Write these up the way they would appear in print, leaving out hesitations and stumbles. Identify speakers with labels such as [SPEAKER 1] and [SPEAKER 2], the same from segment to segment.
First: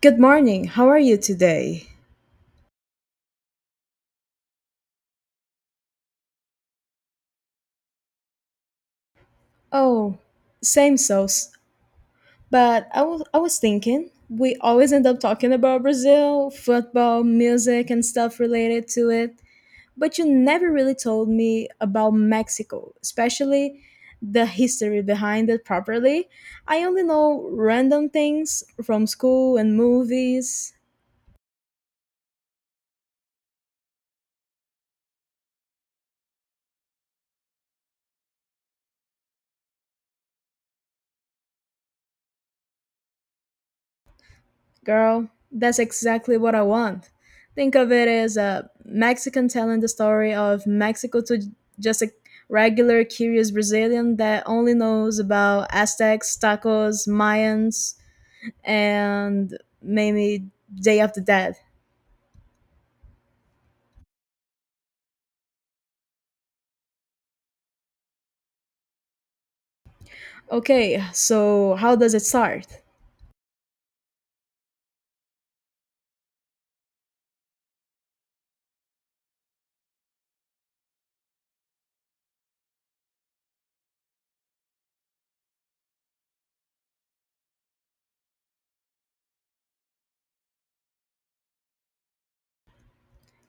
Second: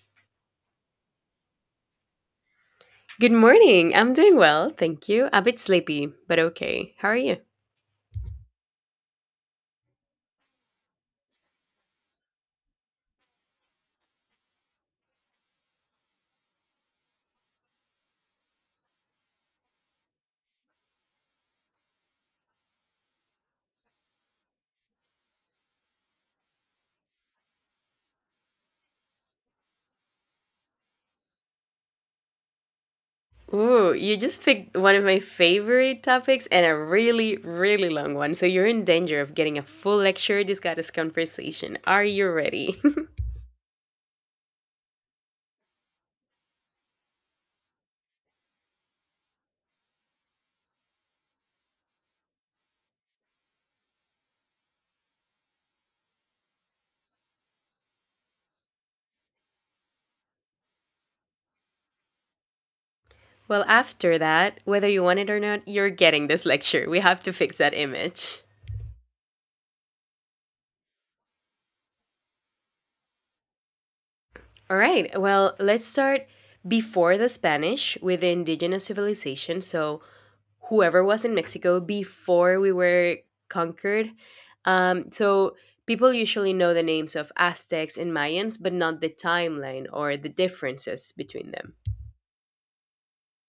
[SPEAKER 1] Good morning. How are you today?
[SPEAKER 2] Good morning. I'm doing well, thank you. A bit sleepy, but okay. How are you?
[SPEAKER 1] Oh, same sauce. But I was thinking, we always end up talking about Brazil, football, music, and stuff related to it. But you never really told me about Mexico, especially the history behind it properly. I only know random things from school and movies.
[SPEAKER 2] Ooh, you just picked one of my favorite topics and a really, really long one. So you're in danger of getting a full lecture discuss conversation. Are you ready?
[SPEAKER 1] Girl, that's exactly what I want. Think of it as a Mexican telling the story of Mexico to just a regular curious Brazilian that only knows about Aztecs, tacos, Mayans, and maybe Day of the Dead.
[SPEAKER 2] Well, after that, whether you want it or not, you're getting this lecture. We have to fix that image.
[SPEAKER 1] Okay, so how does it start?
[SPEAKER 2] All right. Well, let's start before the Spanish with the indigenous civilization. So whoever was in Mexico before we were conquered. So people usually know the names of Aztecs and Mayans, but not the timeline or the differences between them.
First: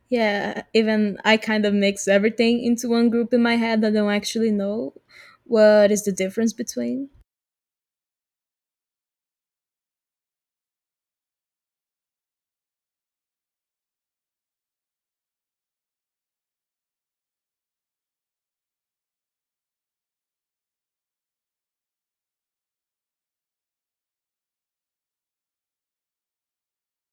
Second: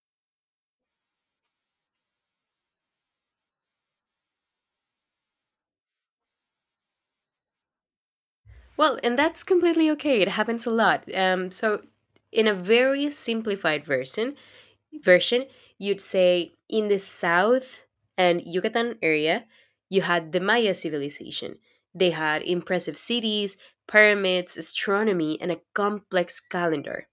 [SPEAKER 1] Yeah, even I kind of mix everything into one group in my head that I don't actually know what is the difference between.
[SPEAKER 2] Well, and that's completely okay. It happens a lot. So in a very simplified version, you'd say in the south and Yucatan area, you had the Maya civilization. They had impressive cities, pyramids, astronomy, and a complex calendar.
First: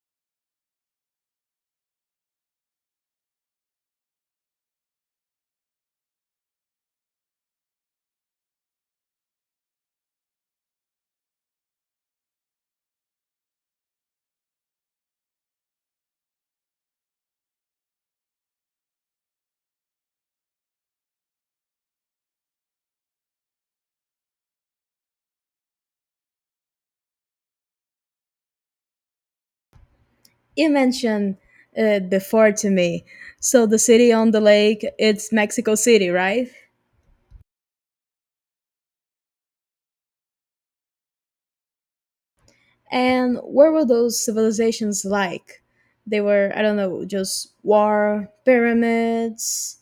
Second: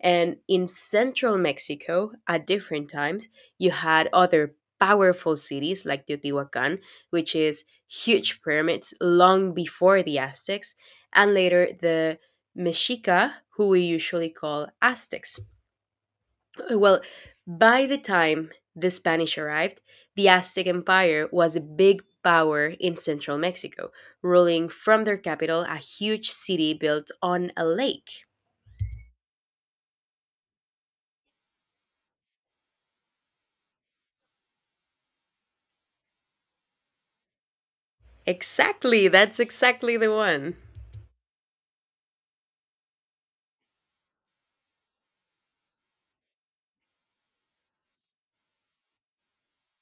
[SPEAKER 2] And in central Mexico, at different times, you had other powerful cities like Teotihuacan, which is huge pyramids long before the Aztecs, and later the Mexica, who we usually call Aztecs. Well, by the time the Spanish arrived, the Aztec Empire was a big power in central Mexico, ruling from their capital a huge city built on a lake.
[SPEAKER 1] You mentioned it before to me. So the city on the lake, it's Mexico City, right?
[SPEAKER 2] Exactly, that's exactly the one.
[SPEAKER 1] And where were those civilizations like? They were, I don't know, just war, pyramids.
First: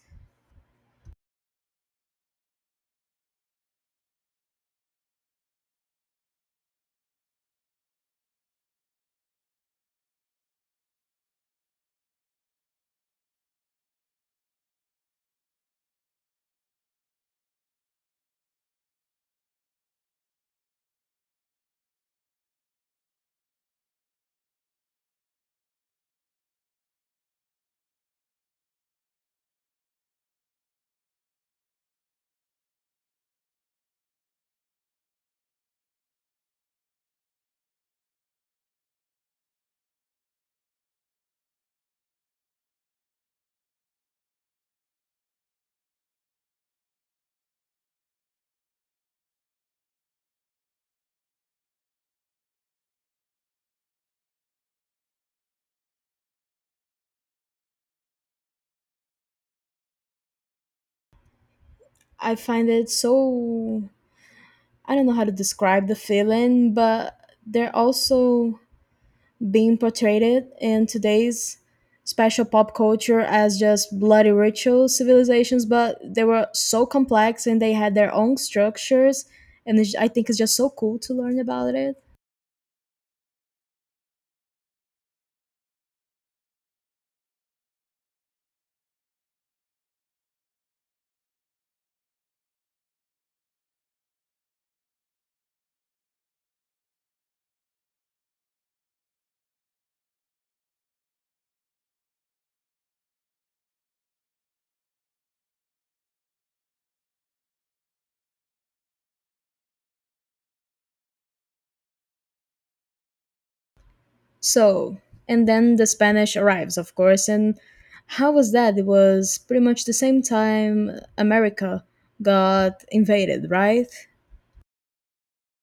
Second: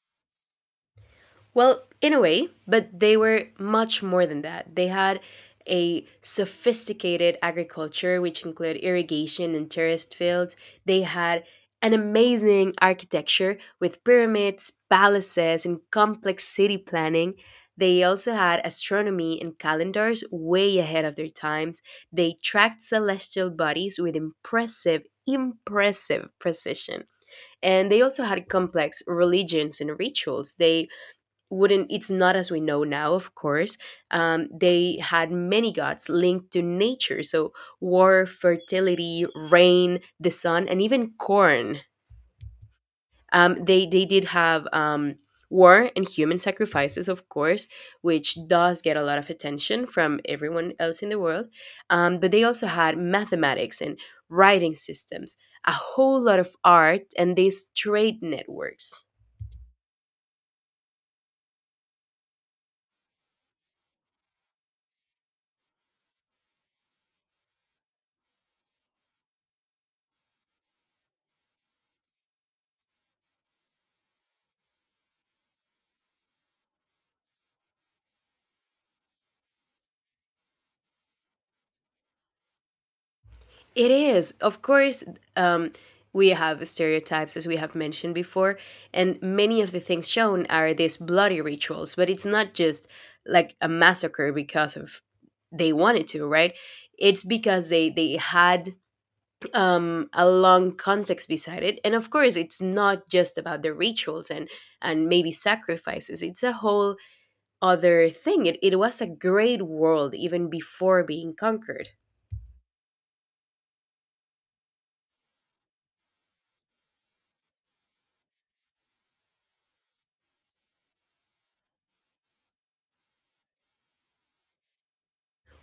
[SPEAKER 2] Well, in a way, but they were much more than that. They had a sophisticated agriculture, which included irrigation and terraced fields. They had an amazing architecture with pyramids, palaces, and complex city planning. They also had astronomy and calendars way ahead of their times. They tracked celestial bodies with impressive precision. And they also had complex religions and rituals. They wouldn't it's not as we know now of course, they had many gods linked to nature, so war, fertility, rain, the sun, and even corn. They did have war and human sacrifices, of course, which does get a lot of attention from everyone else in the world. But they also had mathematics and writing systems, a whole lot of art, and these trade networks.
[SPEAKER 1] I find it so I don't know how to describe the feeling, but they're also being portrayed in today's special pop culture as just bloody ritual civilizations, but they were so complex and they had their own structures. And it's, I think it's just so cool to learn about it.
[SPEAKER 2] It is. Of course, um, we have stereotypes, as we have mentioned before, and many of the things shown are these bloody rituals, but it's not just like a massacre because of they wanted to, right? It's because they had a long context beside it, and of course, it's not just about the rituals and maybe sacrifices. It's a whole other thing. It was a great world even before being conquered.
[SPEAKER 1] So, and then the Spanish arrives, of course. And how was that? It was pretty much the same time America got invaded, right?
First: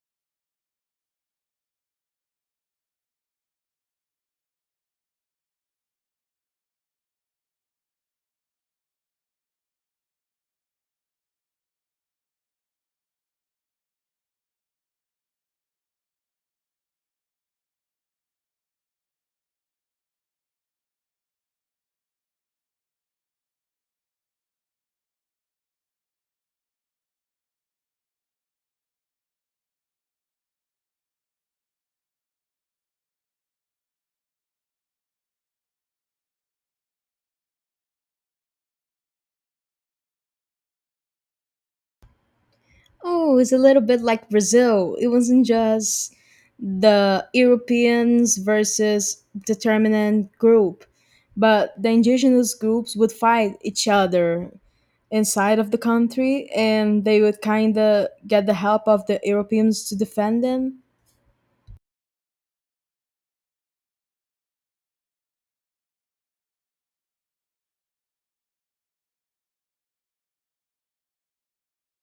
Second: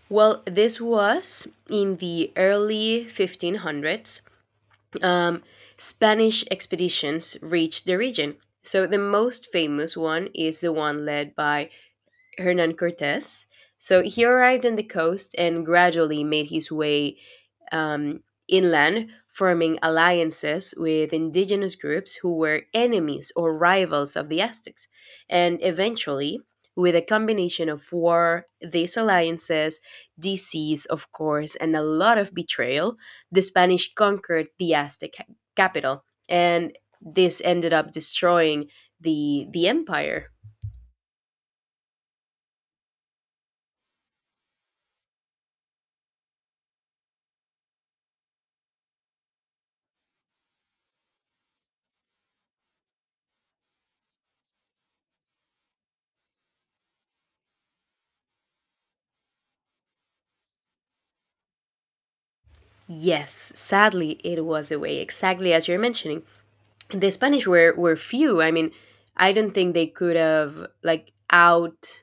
[SPEAKER 2] Well, this was in the early 1500s. Um, Spanish expeditions reached the region. So the most famous one is the one led by Hernan Cortes. So he arrived on the coast and gradually made his way um, inland, forming alliances with indigenous groups who were enemies or rivals of the Aztecs. And eventually, with a combination of war, these alliances, disease, of course, and a lot of betrayal, the Spanish conquered the Aztec capital. And this ended up destroying the empire.
[SPEAKER 1] Oh, it's a little bit like Brazil. It wasn't just the Europeans versus determinant group, but the indigenous groups would fight each other inside of the country and they would kind of get the help of the Europeans to defend them.
[SPEAKER 2] Yes, sadly, it was the way, exactly as you're mentioning. The Spanish were few. I mean, I don't think they could have like out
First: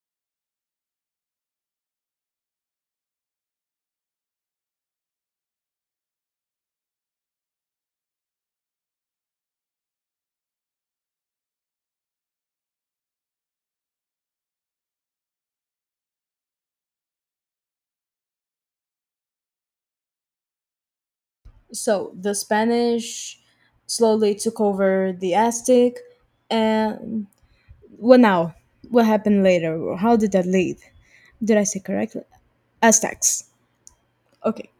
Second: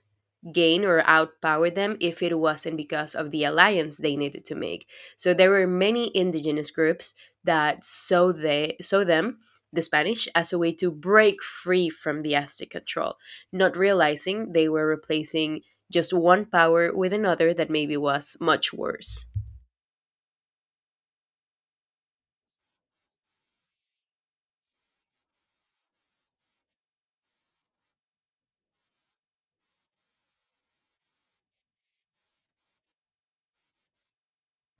[SPEAKER 2] gain or outpower them if it wasn't because of the alliance they needed to make. So there were many indigenous groups that saw they saw them the Spanish as a way to break free from the Aztec control, not realizing they were replacing just one power with another that maybe was much worse.
[SPEAKER 1] So the Spanish slowly took over the Aztec and what now? What happened later? How did that lead? Did I say correctly? Aztecs. Okay.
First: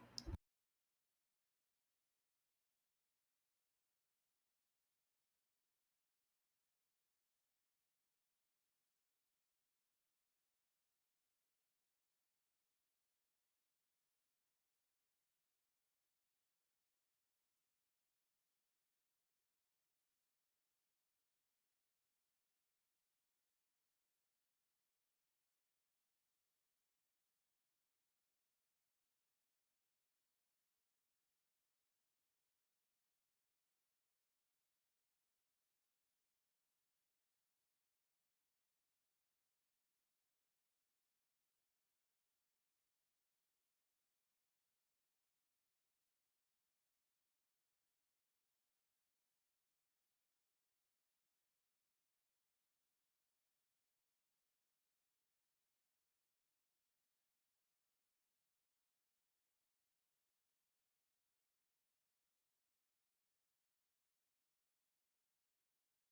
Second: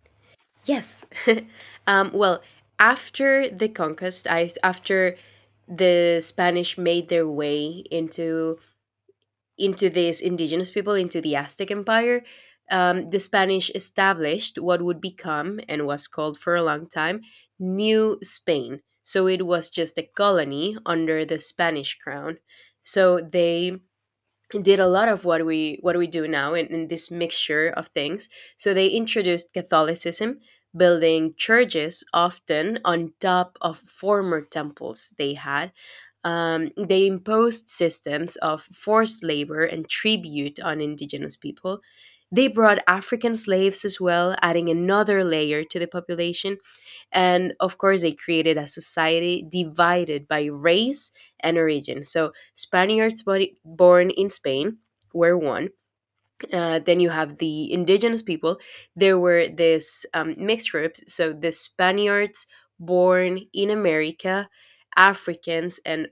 [SPEAKER 2] Yes. Well, after the conquest, I after the Spanish made their way into these indigenous people into the Aztec Empire, the Spanish established what would become and was called for a long time New Spain. So it was just a colony under the Spanish crown. So they did a lot of what we do now in this mixture of things. So they introduced catholicism, building churches often on top of former temples they had. They imposed systems of forced labor and tribute on indigenous people. They brought African slaves as well, adding another layer to the population. And of course, they created a society divided by race and origin. So, Spaniards body- born in Spain were one. Then you have the indigenous people. There were this mixed groups. So, the Spaniards born in America, Africans, and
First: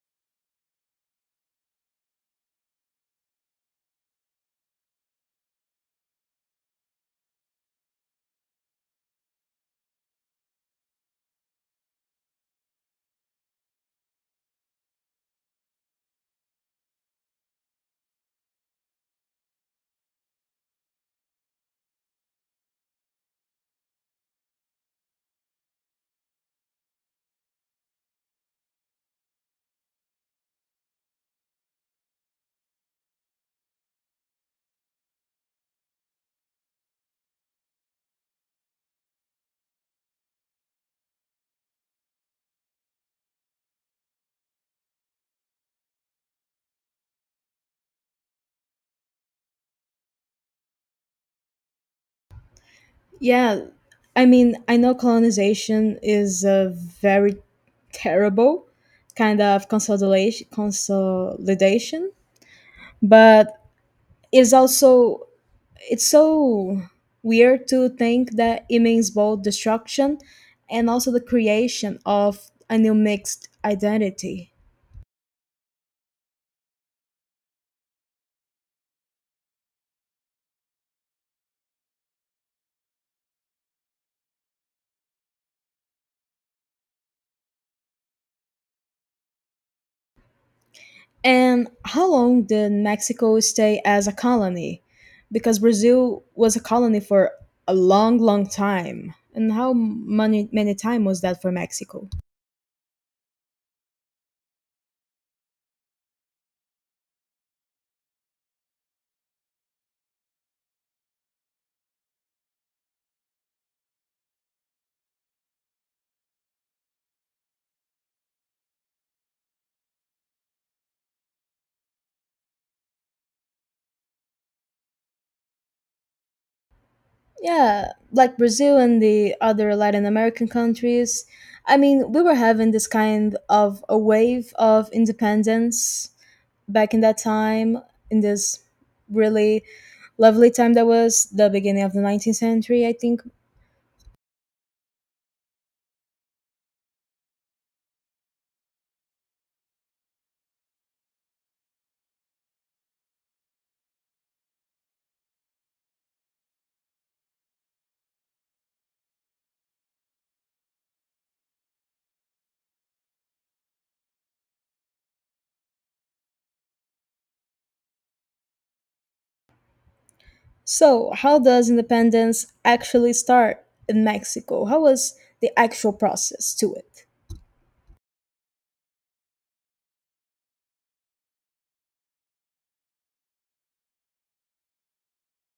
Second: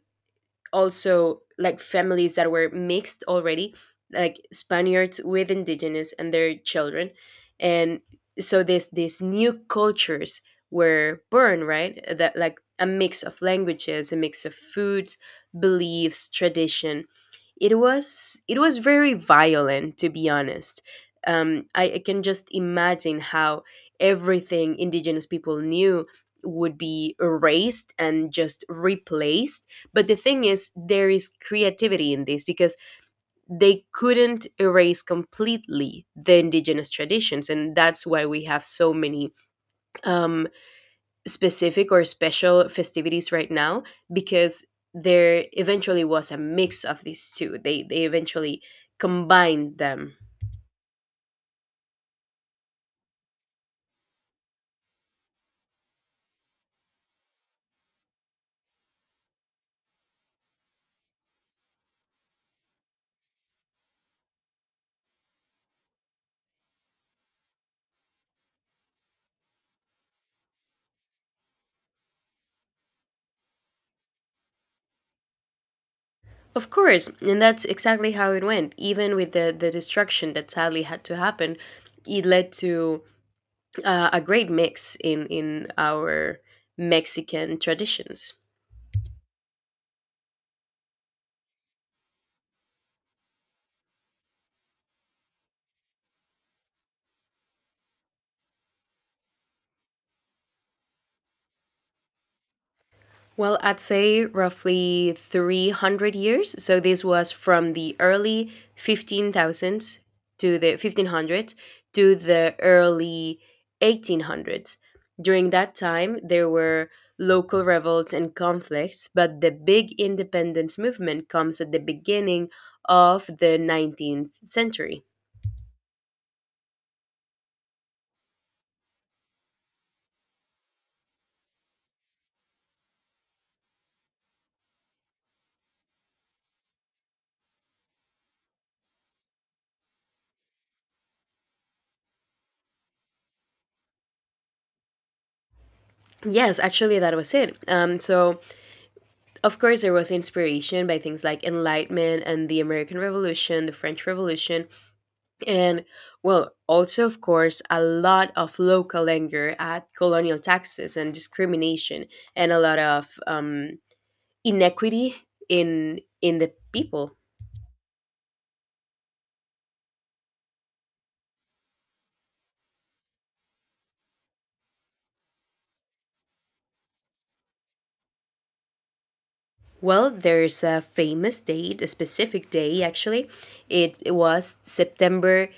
[SPEAKER 2] also like families that were mixed already, like Spaniards with indigenous and their children. And so this these new cultures were born, right? That like a mix of languages, a mix of foods, beliefs, tradition. It was very violent, to be honest. I can just imagine how everything indigenous people knew would be erased and just replaced. But the thing is, there is creativity in this because they couldn't erase completely the indigenous traditions. And that's why we have so many um, specific or special festivities right now because there eventually was a mix of these two. They eventually combined them.
[SPEAKER 1] Yeah, I mean, I know colonization is a very terrible kind of consolidation, consolidation, but it's also it's so weird to think that it means both destruction and also the creation of a new mixed identity.
[SPEAKER 2] Of course, and that's exactly how it went. Even with the destruction that sadly had to happen, it led to a great mix in our Mexican traditions.
[SPEAKER 1] And how long did Mexico stay as a colony? Because Brazil was a colony for a long, long time. And how many many time was that for Mexico?
[SPEAKER 2] Well, I'd say roughly 300 years. So this was from the early 15,000s to the 1500s to the early 1800s. During that time, there were local revolts and conflicts, but the big independence movement comes at the beginning of the 19th century.
[SPEAKER 1] Yeah, like Brazil and the other Latin American countries. I mean, we were having this kind of a wave of independence back in that time in this really lovely time that was the beginning of the 19th century, I think.
[SPEAKER 2] Yes, actually, that was it. Of course, there was inspiration by things like Enlightenment and the American Revolution, the French Revolution, and, well, also, of course, a lot of local anger at colonial taxes and discrimination and a lot of inequity in the people.
[SPEAKER 1] So, how does independence actually start in Mexico? How was the actual process to it?
[SPEAKER 2] Well, there's a famous date, a specific day actually. It was September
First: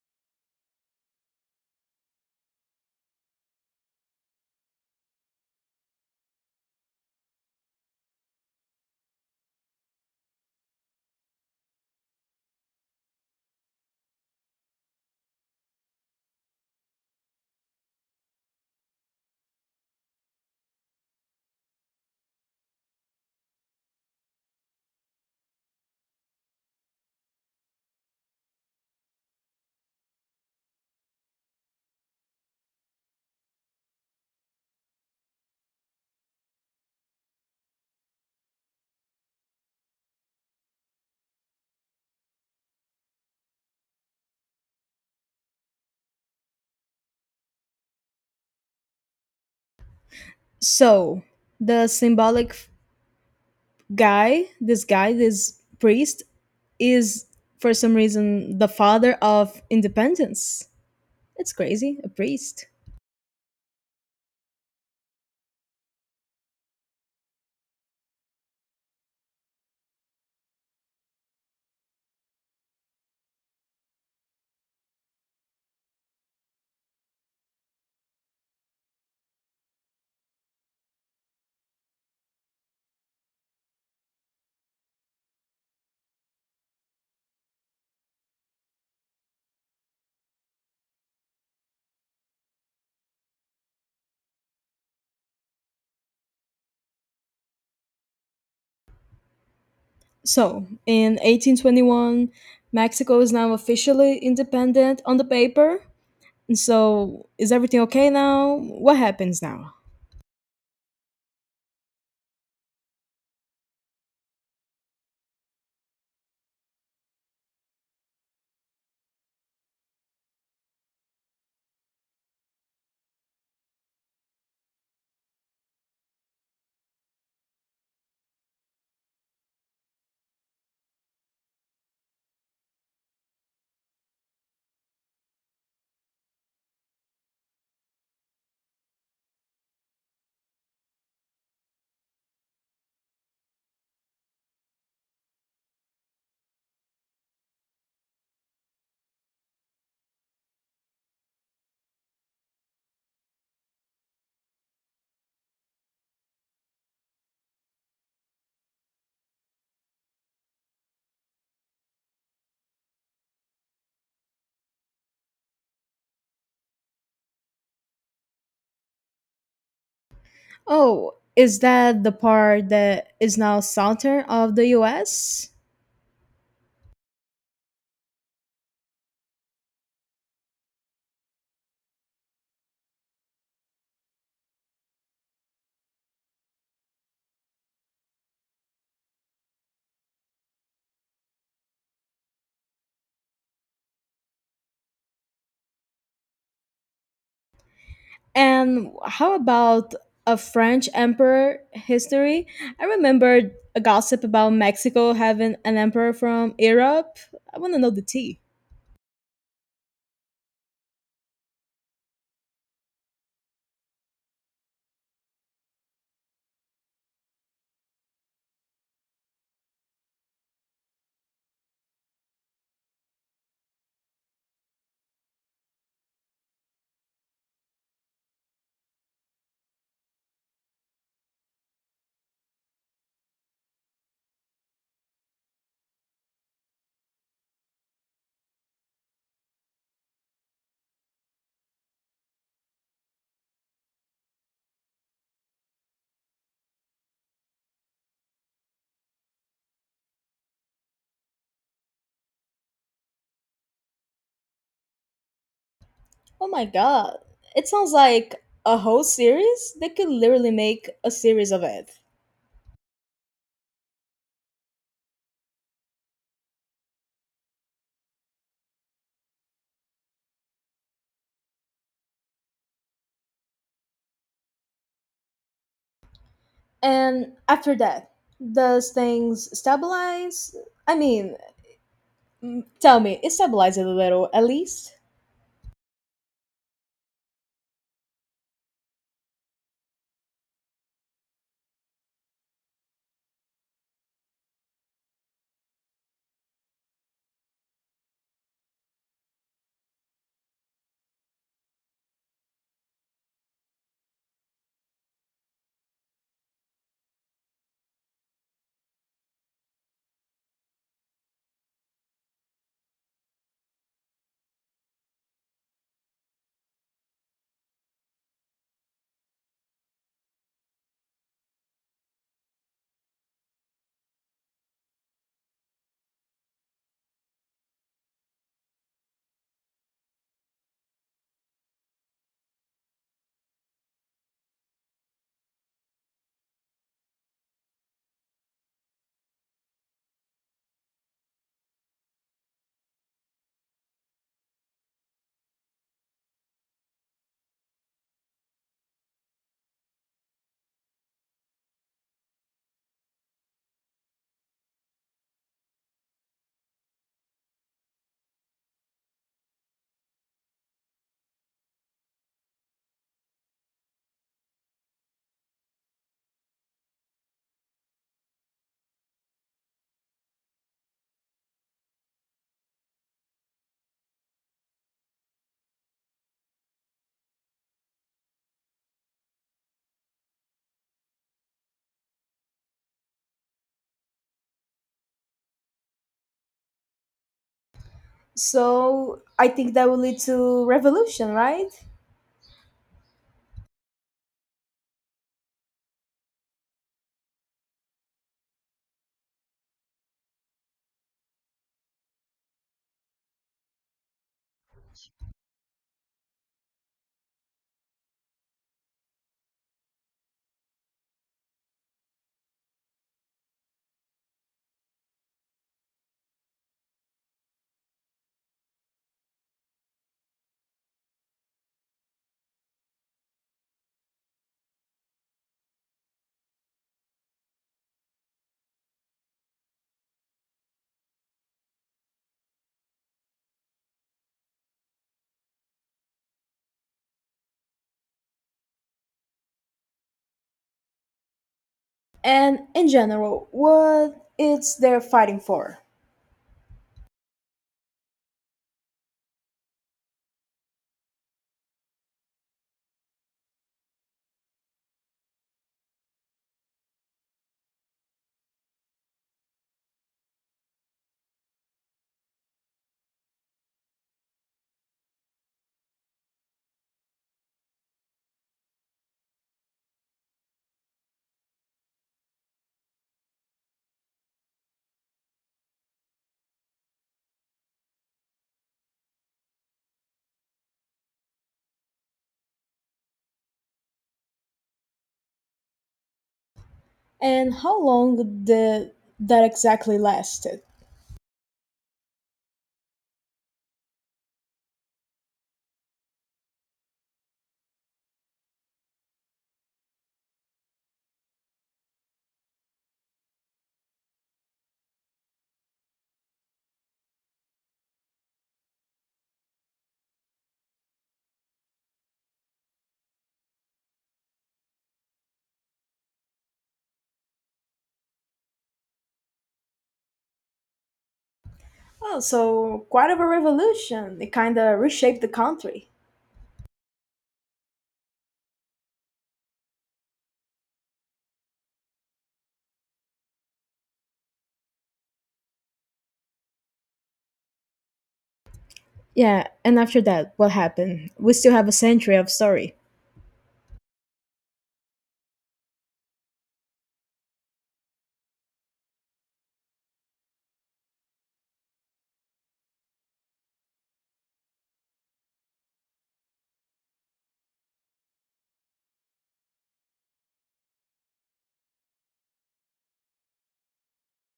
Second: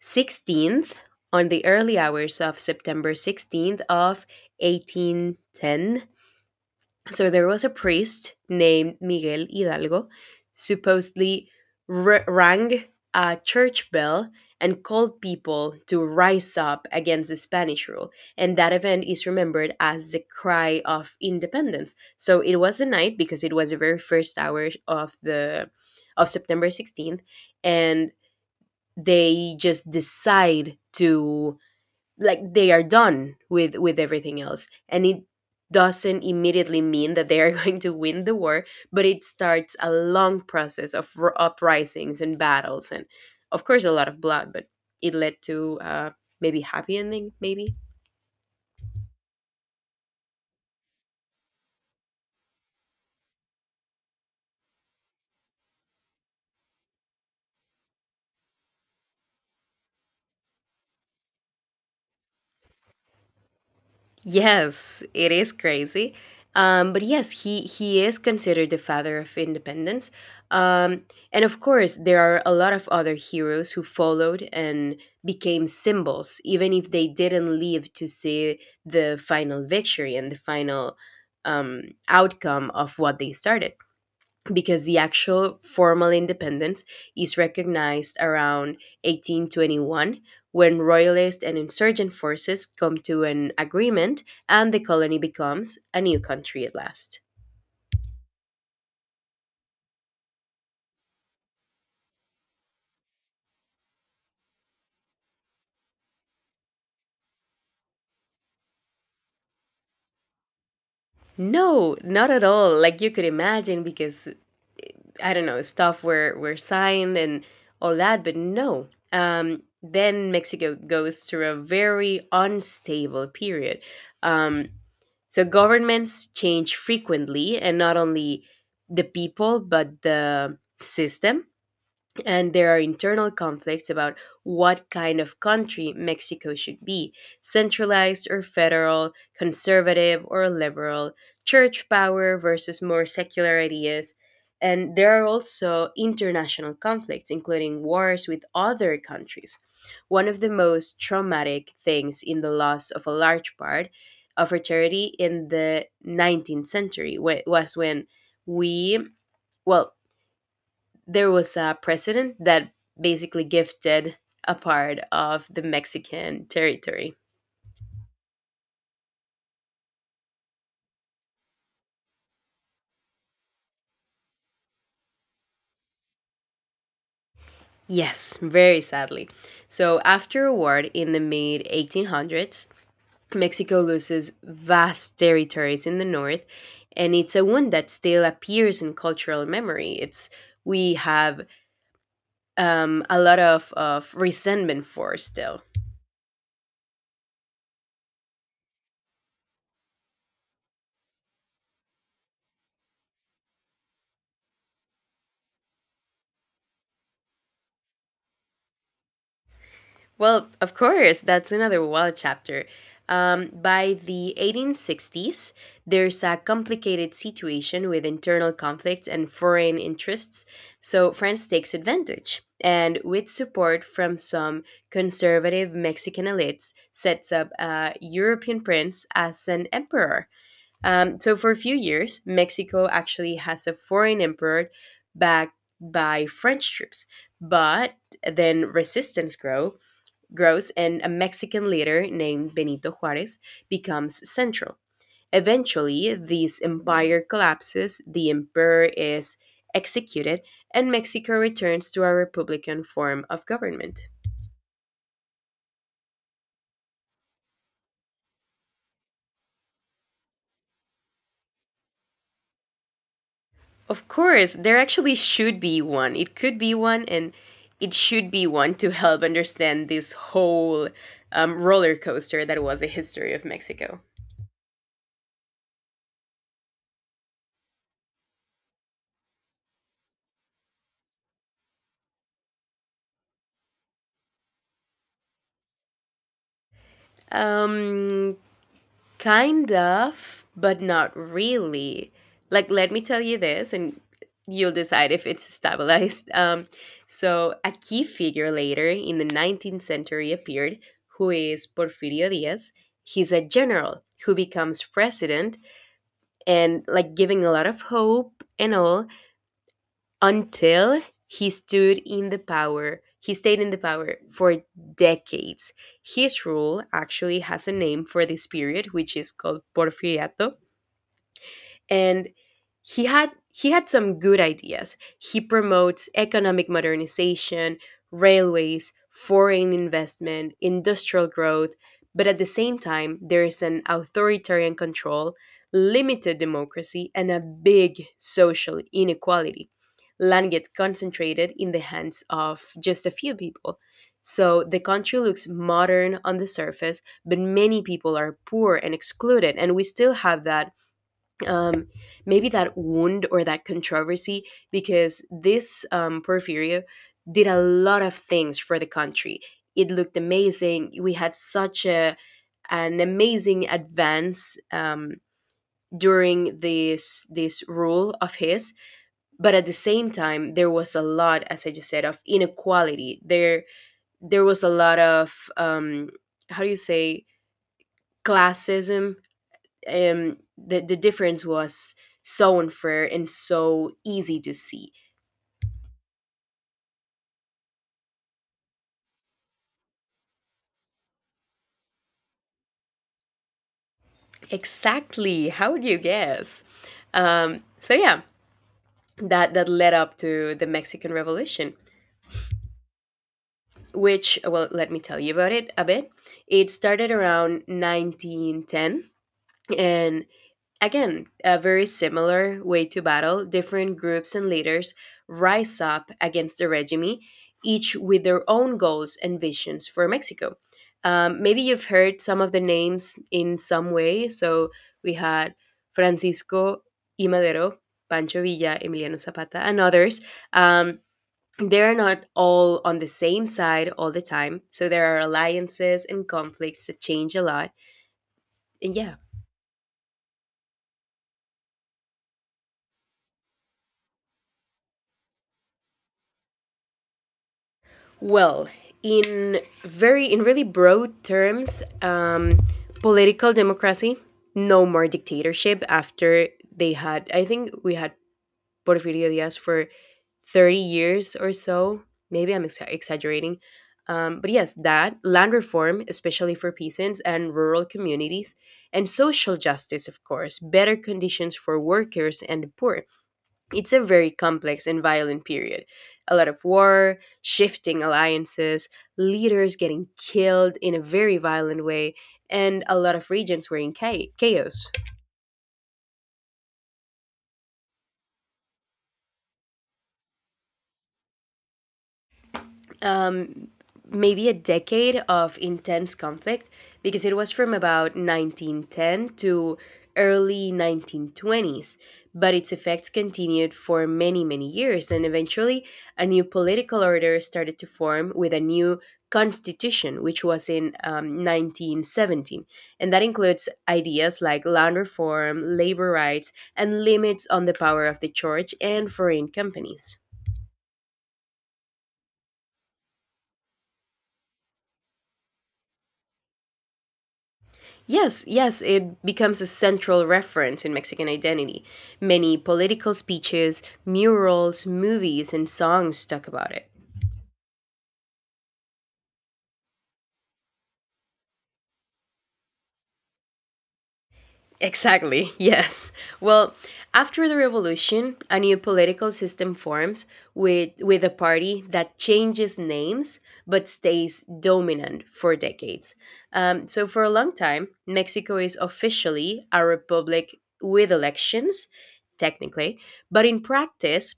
[SPEAKER 2] 16th, on the early hours of September 16th of 1810. So there was a priest named Miguel Hidalgo, supposedly rang a church bell and called people to rise up against the Spanish rule. And that event is remembered as the cry of independence. So it was the night because it was the very first hour of the of September 16th, and they just decide to like they are done with everything else, and it doesn't immediately mean that they are going to win the war, but it starts a long process of uprisings and battles and of course a lot of blood, but it led to maybe happy ending maybe.
[SPEAKER 1] So, the symbolic guy, this priest, is for some reason the father of independence. It's crazy, a priest.
[SPEAKER 2] Yes, it is crazy. But yes, he is considered the father of independence. Um, and of course, there are a lot of other heroes who followed and became symbols, even if they didn't live to see the final victory and the final um, outcome of what they started, because the actual formal independence is recognized around 1821, when royalist and insurgent forces come to an agreement and the colony becomes a new country at last.
[SPEAKER 1] So, in 1821, Mexico is now officially independent on the paper. And so, is everything okay now? What happens now?
[SPEAKER 2] No, not at all. Like you could imagine because I don't know, stuff were signed and all that, but no. Then Mexico goes through a very unstable period. Um So governments change frequently, and not only the people, but the system, and there are internal conflicts about what kind of country Mexico should be, centralized or federal, conservative or liberal, church power versus more secular ideas. And there are also international conflicts, including wars with other countries. One of the most traumatic things in the loss of a large part of our charity in the 19th century was when we, well, there was a president that basically gifted a part of the Mexican territory.
[SPEAKER 1] Oh, is that the part that is now southern of the US?
[SPEAKER 2] Yes, very sadly. So after a war in the mid 1800s, Mexico loses vast territories in the north, and it's a wound that still appears in cultural memory. It's we have a lot of resentment for still.
[SPEAKER 1] And how about a French emperor history? I remembered a gossip about Mexico having an emperor from Europe. I want to know the tea.
[SPEAKER 2] Well, of course, that's another wild chapter. By the 1860s, there's a complicated situation with internal conflicts and foreign interests, so France takes advantage and, with support from some conservative Mexican elites, sets up a European prince as an emperor. So, for a few years, Mexico actually has a foreign emperor backed by French troops, but then resistance grows, and a Mexican leader named Benito Juarez becomes central. Eventually, this empire collapses, the emperor is executed, and Mexico returns to a republican form of government.
[SPEAKER 1] Oh my god. It sounds like a whole series. They could literally make a series of it.
[SPEAKER 2] Of course, there actually should be one. It could be one, and it should be one to help understand this whole roller coaster that was the history of Mexico.
[SPEAKER 1] And after that, does things stabilize? I mean, Tell me, it stabilizes a little at least?
[SPEAKER 2] Um, Kind of, but not really. Like, let me tell you this, and you'll decide if it's stabilized. A key figure later in the 19th century appeared, who is Porfirio Diaz. He's a general who becomes president and, like, giving a lot of hope and all until he stood in the power. He stayed in the power for decades. His rule actually has a name for this period, which is called Porfiriato, and he had some good ideas. He promotes economic modernization, railways, foreign investment, industrial growth, but at the same time there is an authoritarian control, limited democracy and a big social inequality. Land gets concentrated in the hands of just a few people. So the country looks modern on the surface, but many people are poor and excluded. And we still have that, um, maybe that wound or that controversy, because this, Porfirio, did a lot of things for the country. It looked amazing. We had such a an amazing advance during this rule of his, but at the same time, there was a lot, as I just said, of inequality. There was a lot of, how do you say, classism. The difference was so unfair and so easy to see.
[SPEAKER 1] So I think that will lead to revolution, right?
[SPEAKER 2] Exactly. How would you guess? So yeah, that led up to the Mexican Revolution, which, well, let me tell you about it a bit. It started around 1910, and again, a very similar way to battle. Different groups and leaders rise up against the regime, each with their own goals and visions for Mexico. Maybe you've heard some of the names in some way. So we had Francisco I. Madero, Pancho Villa, Emiliano Zapata, and others. Um, they're not all on the same side all the time. So there are alliances and conflicts that change a lot. And yeah,
[SPEAKER 1] And in general, what it's they're fighting for.
[SPEAKER 2] well, in really broad terms, political democracy, no more dictatorship. After they had, I think we had Porfirio Diaz for 30 years or so. Maybe exaggerating, but yes, that land reform, especially for peasants and rural communities, and social justice, of course, better conditions for workers and the poor. It's a very complex and violent period. A lot of war, shifting alliances, leaders getting killed in a very violent way, and a lot of regions were in chaos.
[SPEAKER 1] And how long the that exactly lasted?
[SPEAKER 2] um, Maybe a decade of intense conflict, because it was from about 1910 to early 1920s, but its effects continued for many, many years. And eventually, a new political order started to form with a new constitution, which was in 1917. And that includes ideas like land reform, labor rights, and limits on the power of the church and foreign companies.
[SPEAKER 1] Oh, so quite of a revolution. It kind of reshaped the country.
[SPEAKER 2] Yes, yes, it becomes a central reference in Mexican identity. Many political speeches, murals, movies, and songs talk about it.
[SPEAKER 1] Yeah, and after that, what happened? We still have a century of story.
[SPEAKER 2] Exactly, yes. Well, after the revolution, a new political system forms with a party that changes names but stays dominant for decades. For a long time, Mexico is officially a republic with elections, technically, but in practice,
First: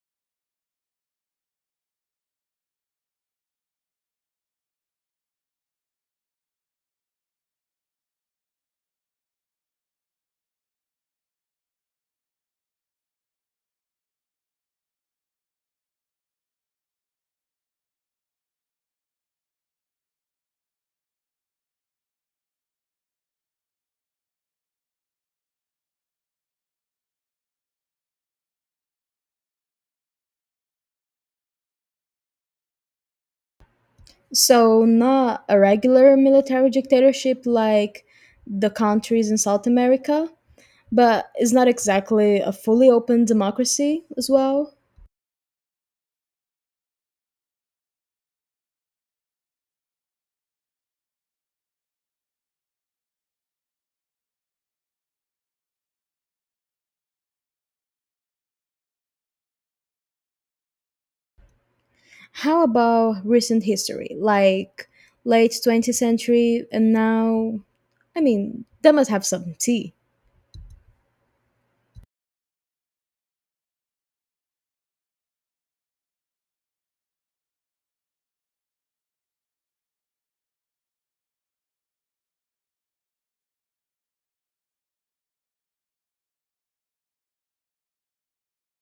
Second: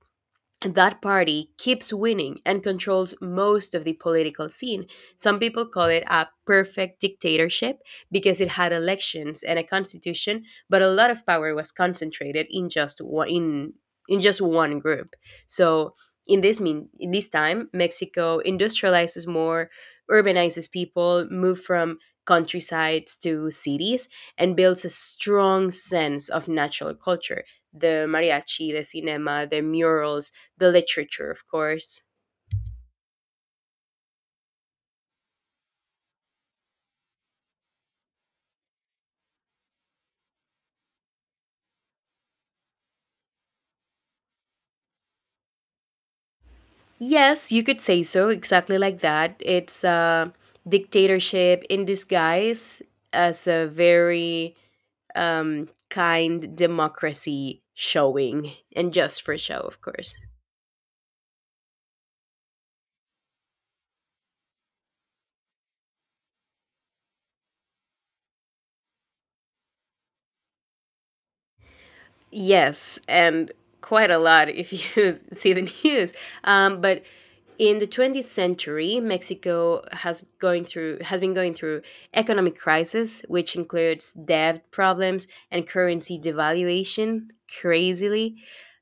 [SPEAKER 2] that party keeps winning and controls most of the political scene. Some people call it a perfect dictatorship because it had elections and a constitution, but a lot of power was concentrated in in just one group. So in this time, Mexico industrializes more, urbanizes people, move from countrysides to cities, and builds a strong sense of natural culture. The mariachi, the cinema, the murals, the literature, of course.
[SPEAKER 1] So not a regular military dictatorship like the countries in South America, but it's not exactly a fully open democracy as well.
[SPEAKER 2] Yes, you could say so, exactly like that. It's a dictatorship in disguise as a very, kind democracy showing, and just for show, of course.
[SPEAKER 1] How about recent history, like late 20th century and now? I mean, that must have some tea.
[SPEAKER 2] Yes, and quite a lot if you see the news. But in the 20th century, Mexico has been going through economic crisis, which includes debt problems and currency devaluation. Crazily,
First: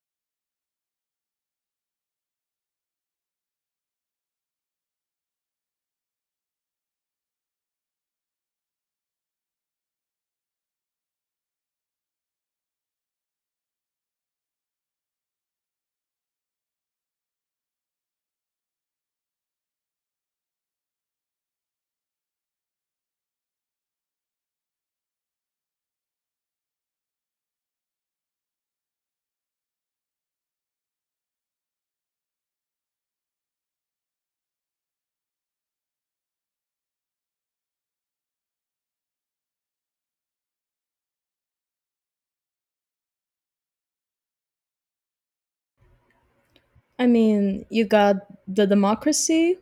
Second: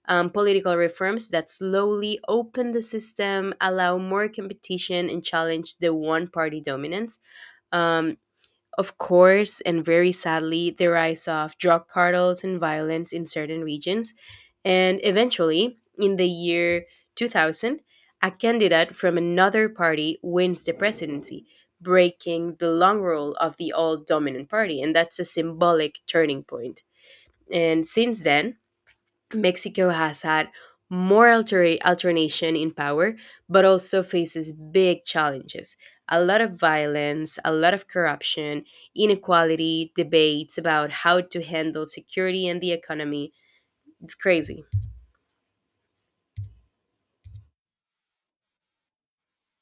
[SPEAKER 2] political reforms that slowly open the system, allow more competition, and challenge the one-party dominance. Um, of course, and very sadly, the rise of drug cartels and violence in certain regions. And eventually, in the year 2000, a candidate from another party wins the presidency, breaking the long rule of the old dominant party. And that's a symbolic turning point. And since then, Mexico has had more alternation in power, but also faces big challenges: a lot of violence, a lot of corruption, inequality, debates about how to handle security and the economy. It's crazy.
[SPEAKER 1] I mean, you got the democracy,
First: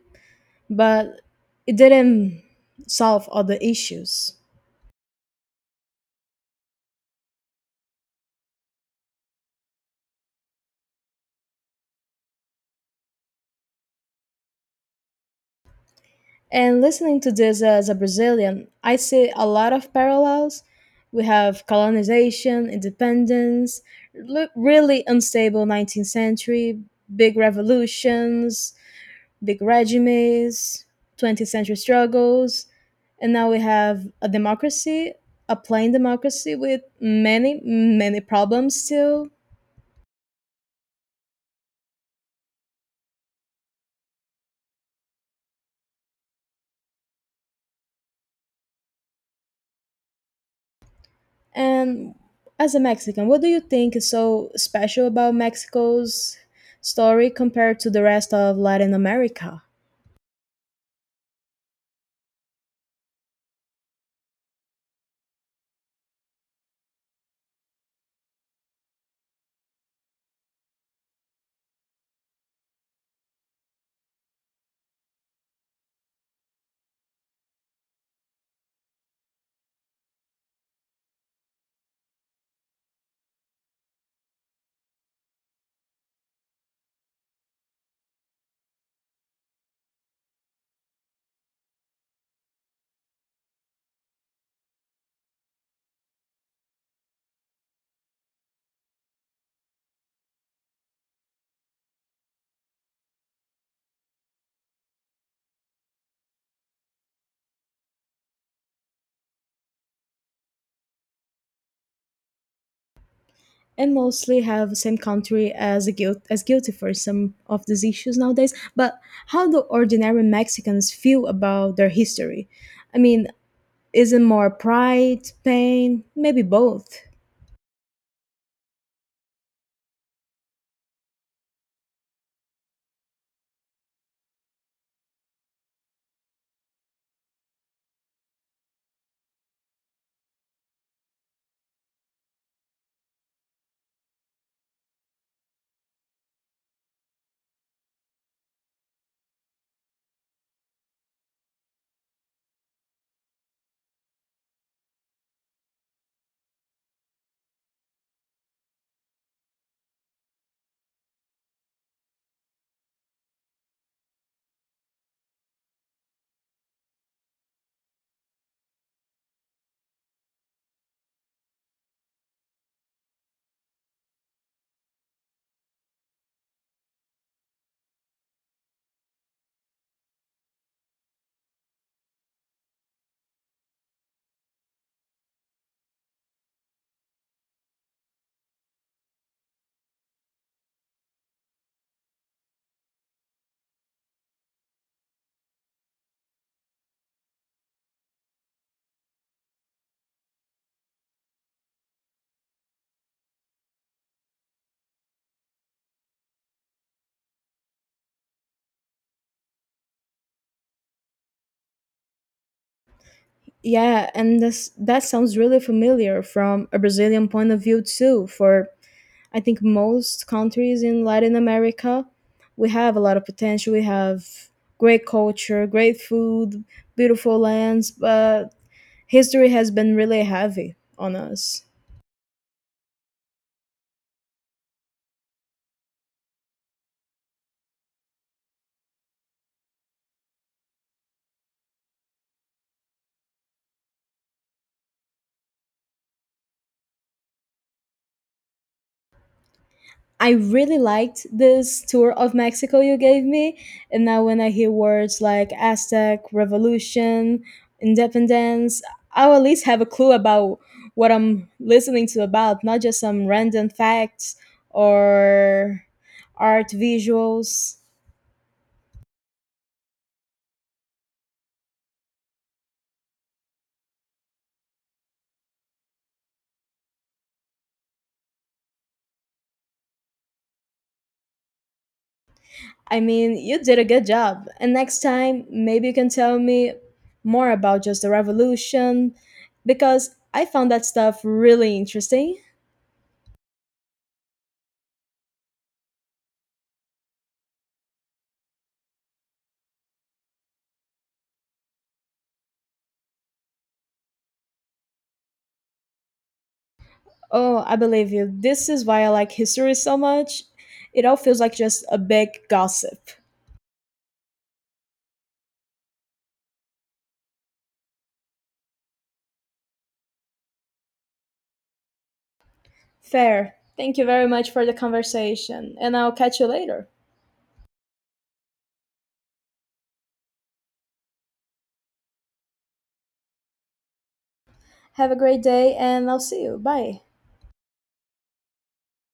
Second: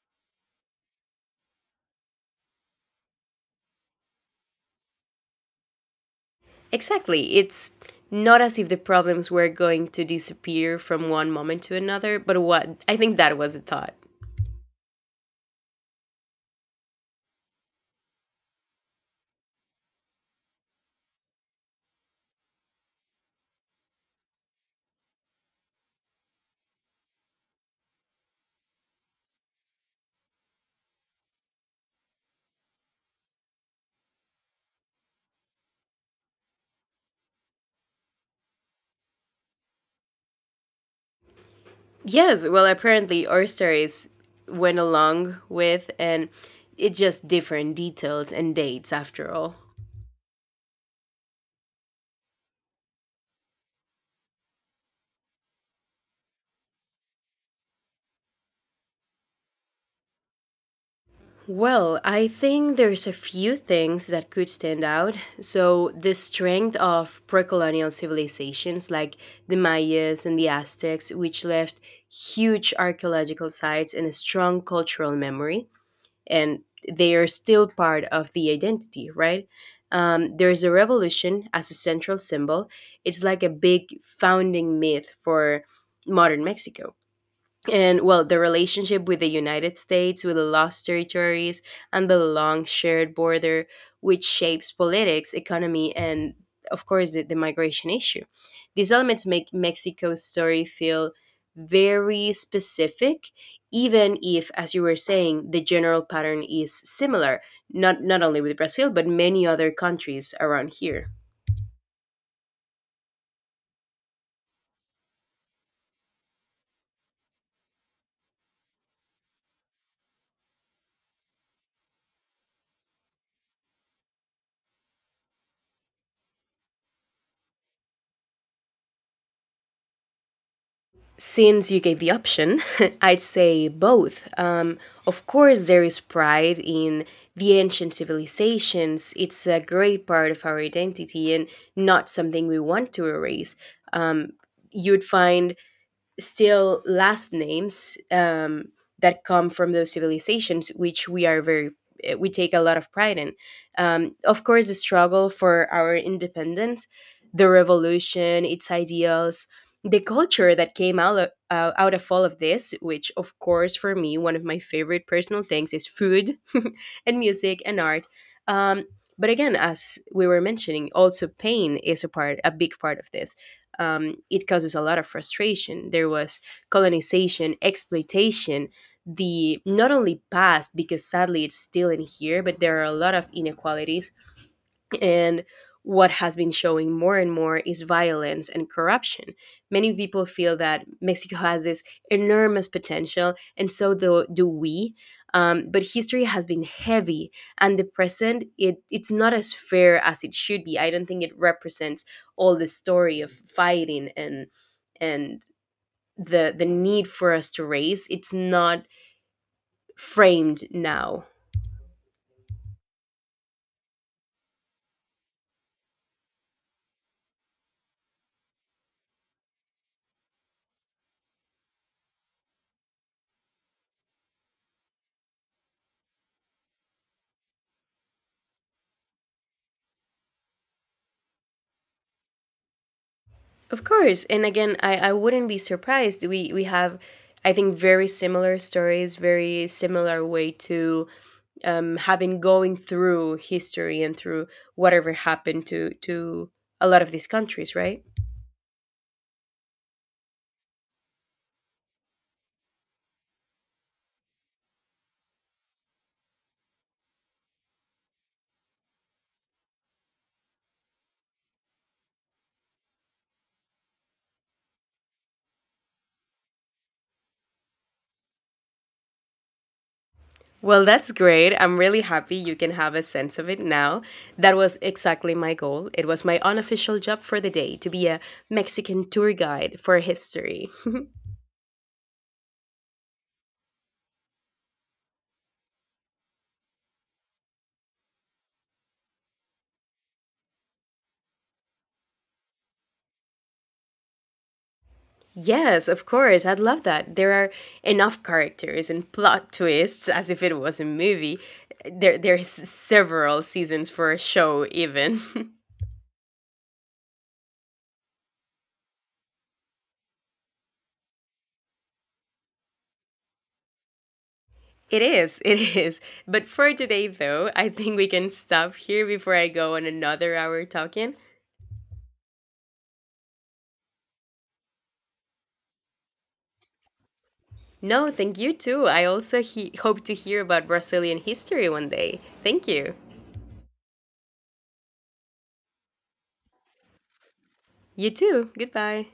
[SPEAKER 1] but it didn't solve all the issues.
[SPEAKER 2] Exactly. It's not as if the problems were going to disappear from one moment to another, but what? I think that was a thought.
[SPEAKER 1] And listening to this as a Brazilian, I see a lot of parallels. We have colonization, independence, really unstable 19th century, big revolutions, big regimes, 20th century struggles, and now we have a democracy, a plain democracy with many, many problems still.
[SPEAKER 2] Yes, well, apparently our stories went along with, and it's just different details and dates after all.
[SPEAKER 1] And as a Mexican, what do you think is so special about Mexico's story compared to the rest of Latin America?
[SPEAKER 2] Well, I think there's a few things that could stand out. So, the strength of pre-colonial civilizations like the Mayas and the Aztecs, which left huge archaeological sites and a strong cultural memory, and they are still part of the identity, right? There's a revolution as a central symbol. It's like a big founding myth for modern Mexico. And, well, the relationship with the United States, with the lost territories and the long shared border, which shapes politics, economy, and of course the migration issue. These elements make Mexico's story feel very specific, even if, as you were saying, the general pattern is similar, not only with Brazil but many other countries around here.
[SPEAKER 1] And mostly have same country as a guilt as guilty for some of these issues nowadays. But how do ordinary Mexicans feel about their history? I mean, is it more pride, pain, maybe both?
[SPEAKER 2] Since you gave the option, I'd say both. Of course, there is pride in the ancient civilizations. It's a great part of our identity and not something we want to erase. Um, You'd find still last names, that come from those civilizations, which we are very, we take a lot of pride in. Of course, the struggle for our independence, the revolution, its ideals, the culture that came out of all of this. Which, of course, for me, one of my favorite personal things is food, and music and art. Um, but again, as we were mentioning, also pain is a big part of this. It causes a lot of frustration. There was colonization, exploitation, the not only past, because sadly it's still in here, but there are a lot of inequalities, and what has been showing more and more is violence and corruption. Many people feel that Mexico has this enormous potential, and so do we. But history has been heavy, and the present, it's not as fair as it should be. I don't think it represents all the story of fighting, and the need for us to race. It's not framed now.
[SPEAKER 1] Yeah, and this, that sounds really familiar from a Brazilian point of view too. For I think most countries in Latin America, we have a lot of potential. We have great culture, great food, beautiful lands, but history has been really heavy on us.
[SPEAKER 2] Of course. And again, I wouldn't be surprised. We have, I think, very similar stories, very similar way to, having going through history, and through whatever happened to a lot of these countries, right?
[SPEAKER 1] I really liked this tour of Mexico you gave me. And now when I hear words like Aztec, revolution, independence, I'll at least have a clue about what I'm listening to about, not just some random facts or art visuals.
[SPEAKER 2] Well, that's great. I'm really happy you can have a sense of it now. That was exactly my goal. It was my unofficial job for the day to be a Mexican tour guide for history.
[SPEAKER 1] I mean, you did a good job. And next time, maybe you can tell me more about just the revolution because I found that stuff really interesting.
[SPEAKER 2] Yes, of course. I'd love that. There are enough characters and plot twists as if it was a movie. There's several seasons for a show even.
[SPEAKER 1] Oh, I believe you. This is why I like history so much. It all feels like just a big gossip.
[SPEAKER 2] It is. It is. But for today though, I think we can stop here before I go on another hour talking.
[SPEAKER 1] Fair. Thank you very much for the conversation, and I'll catch you later.
[SPEAKER 2] No, thank you too. I also hope to hear about Brazilian history one day. Thank you.
[SPEAKER 1] Have a great day, and I'll see you. Bye.
[SPEAKER 2] You too. Goodbye.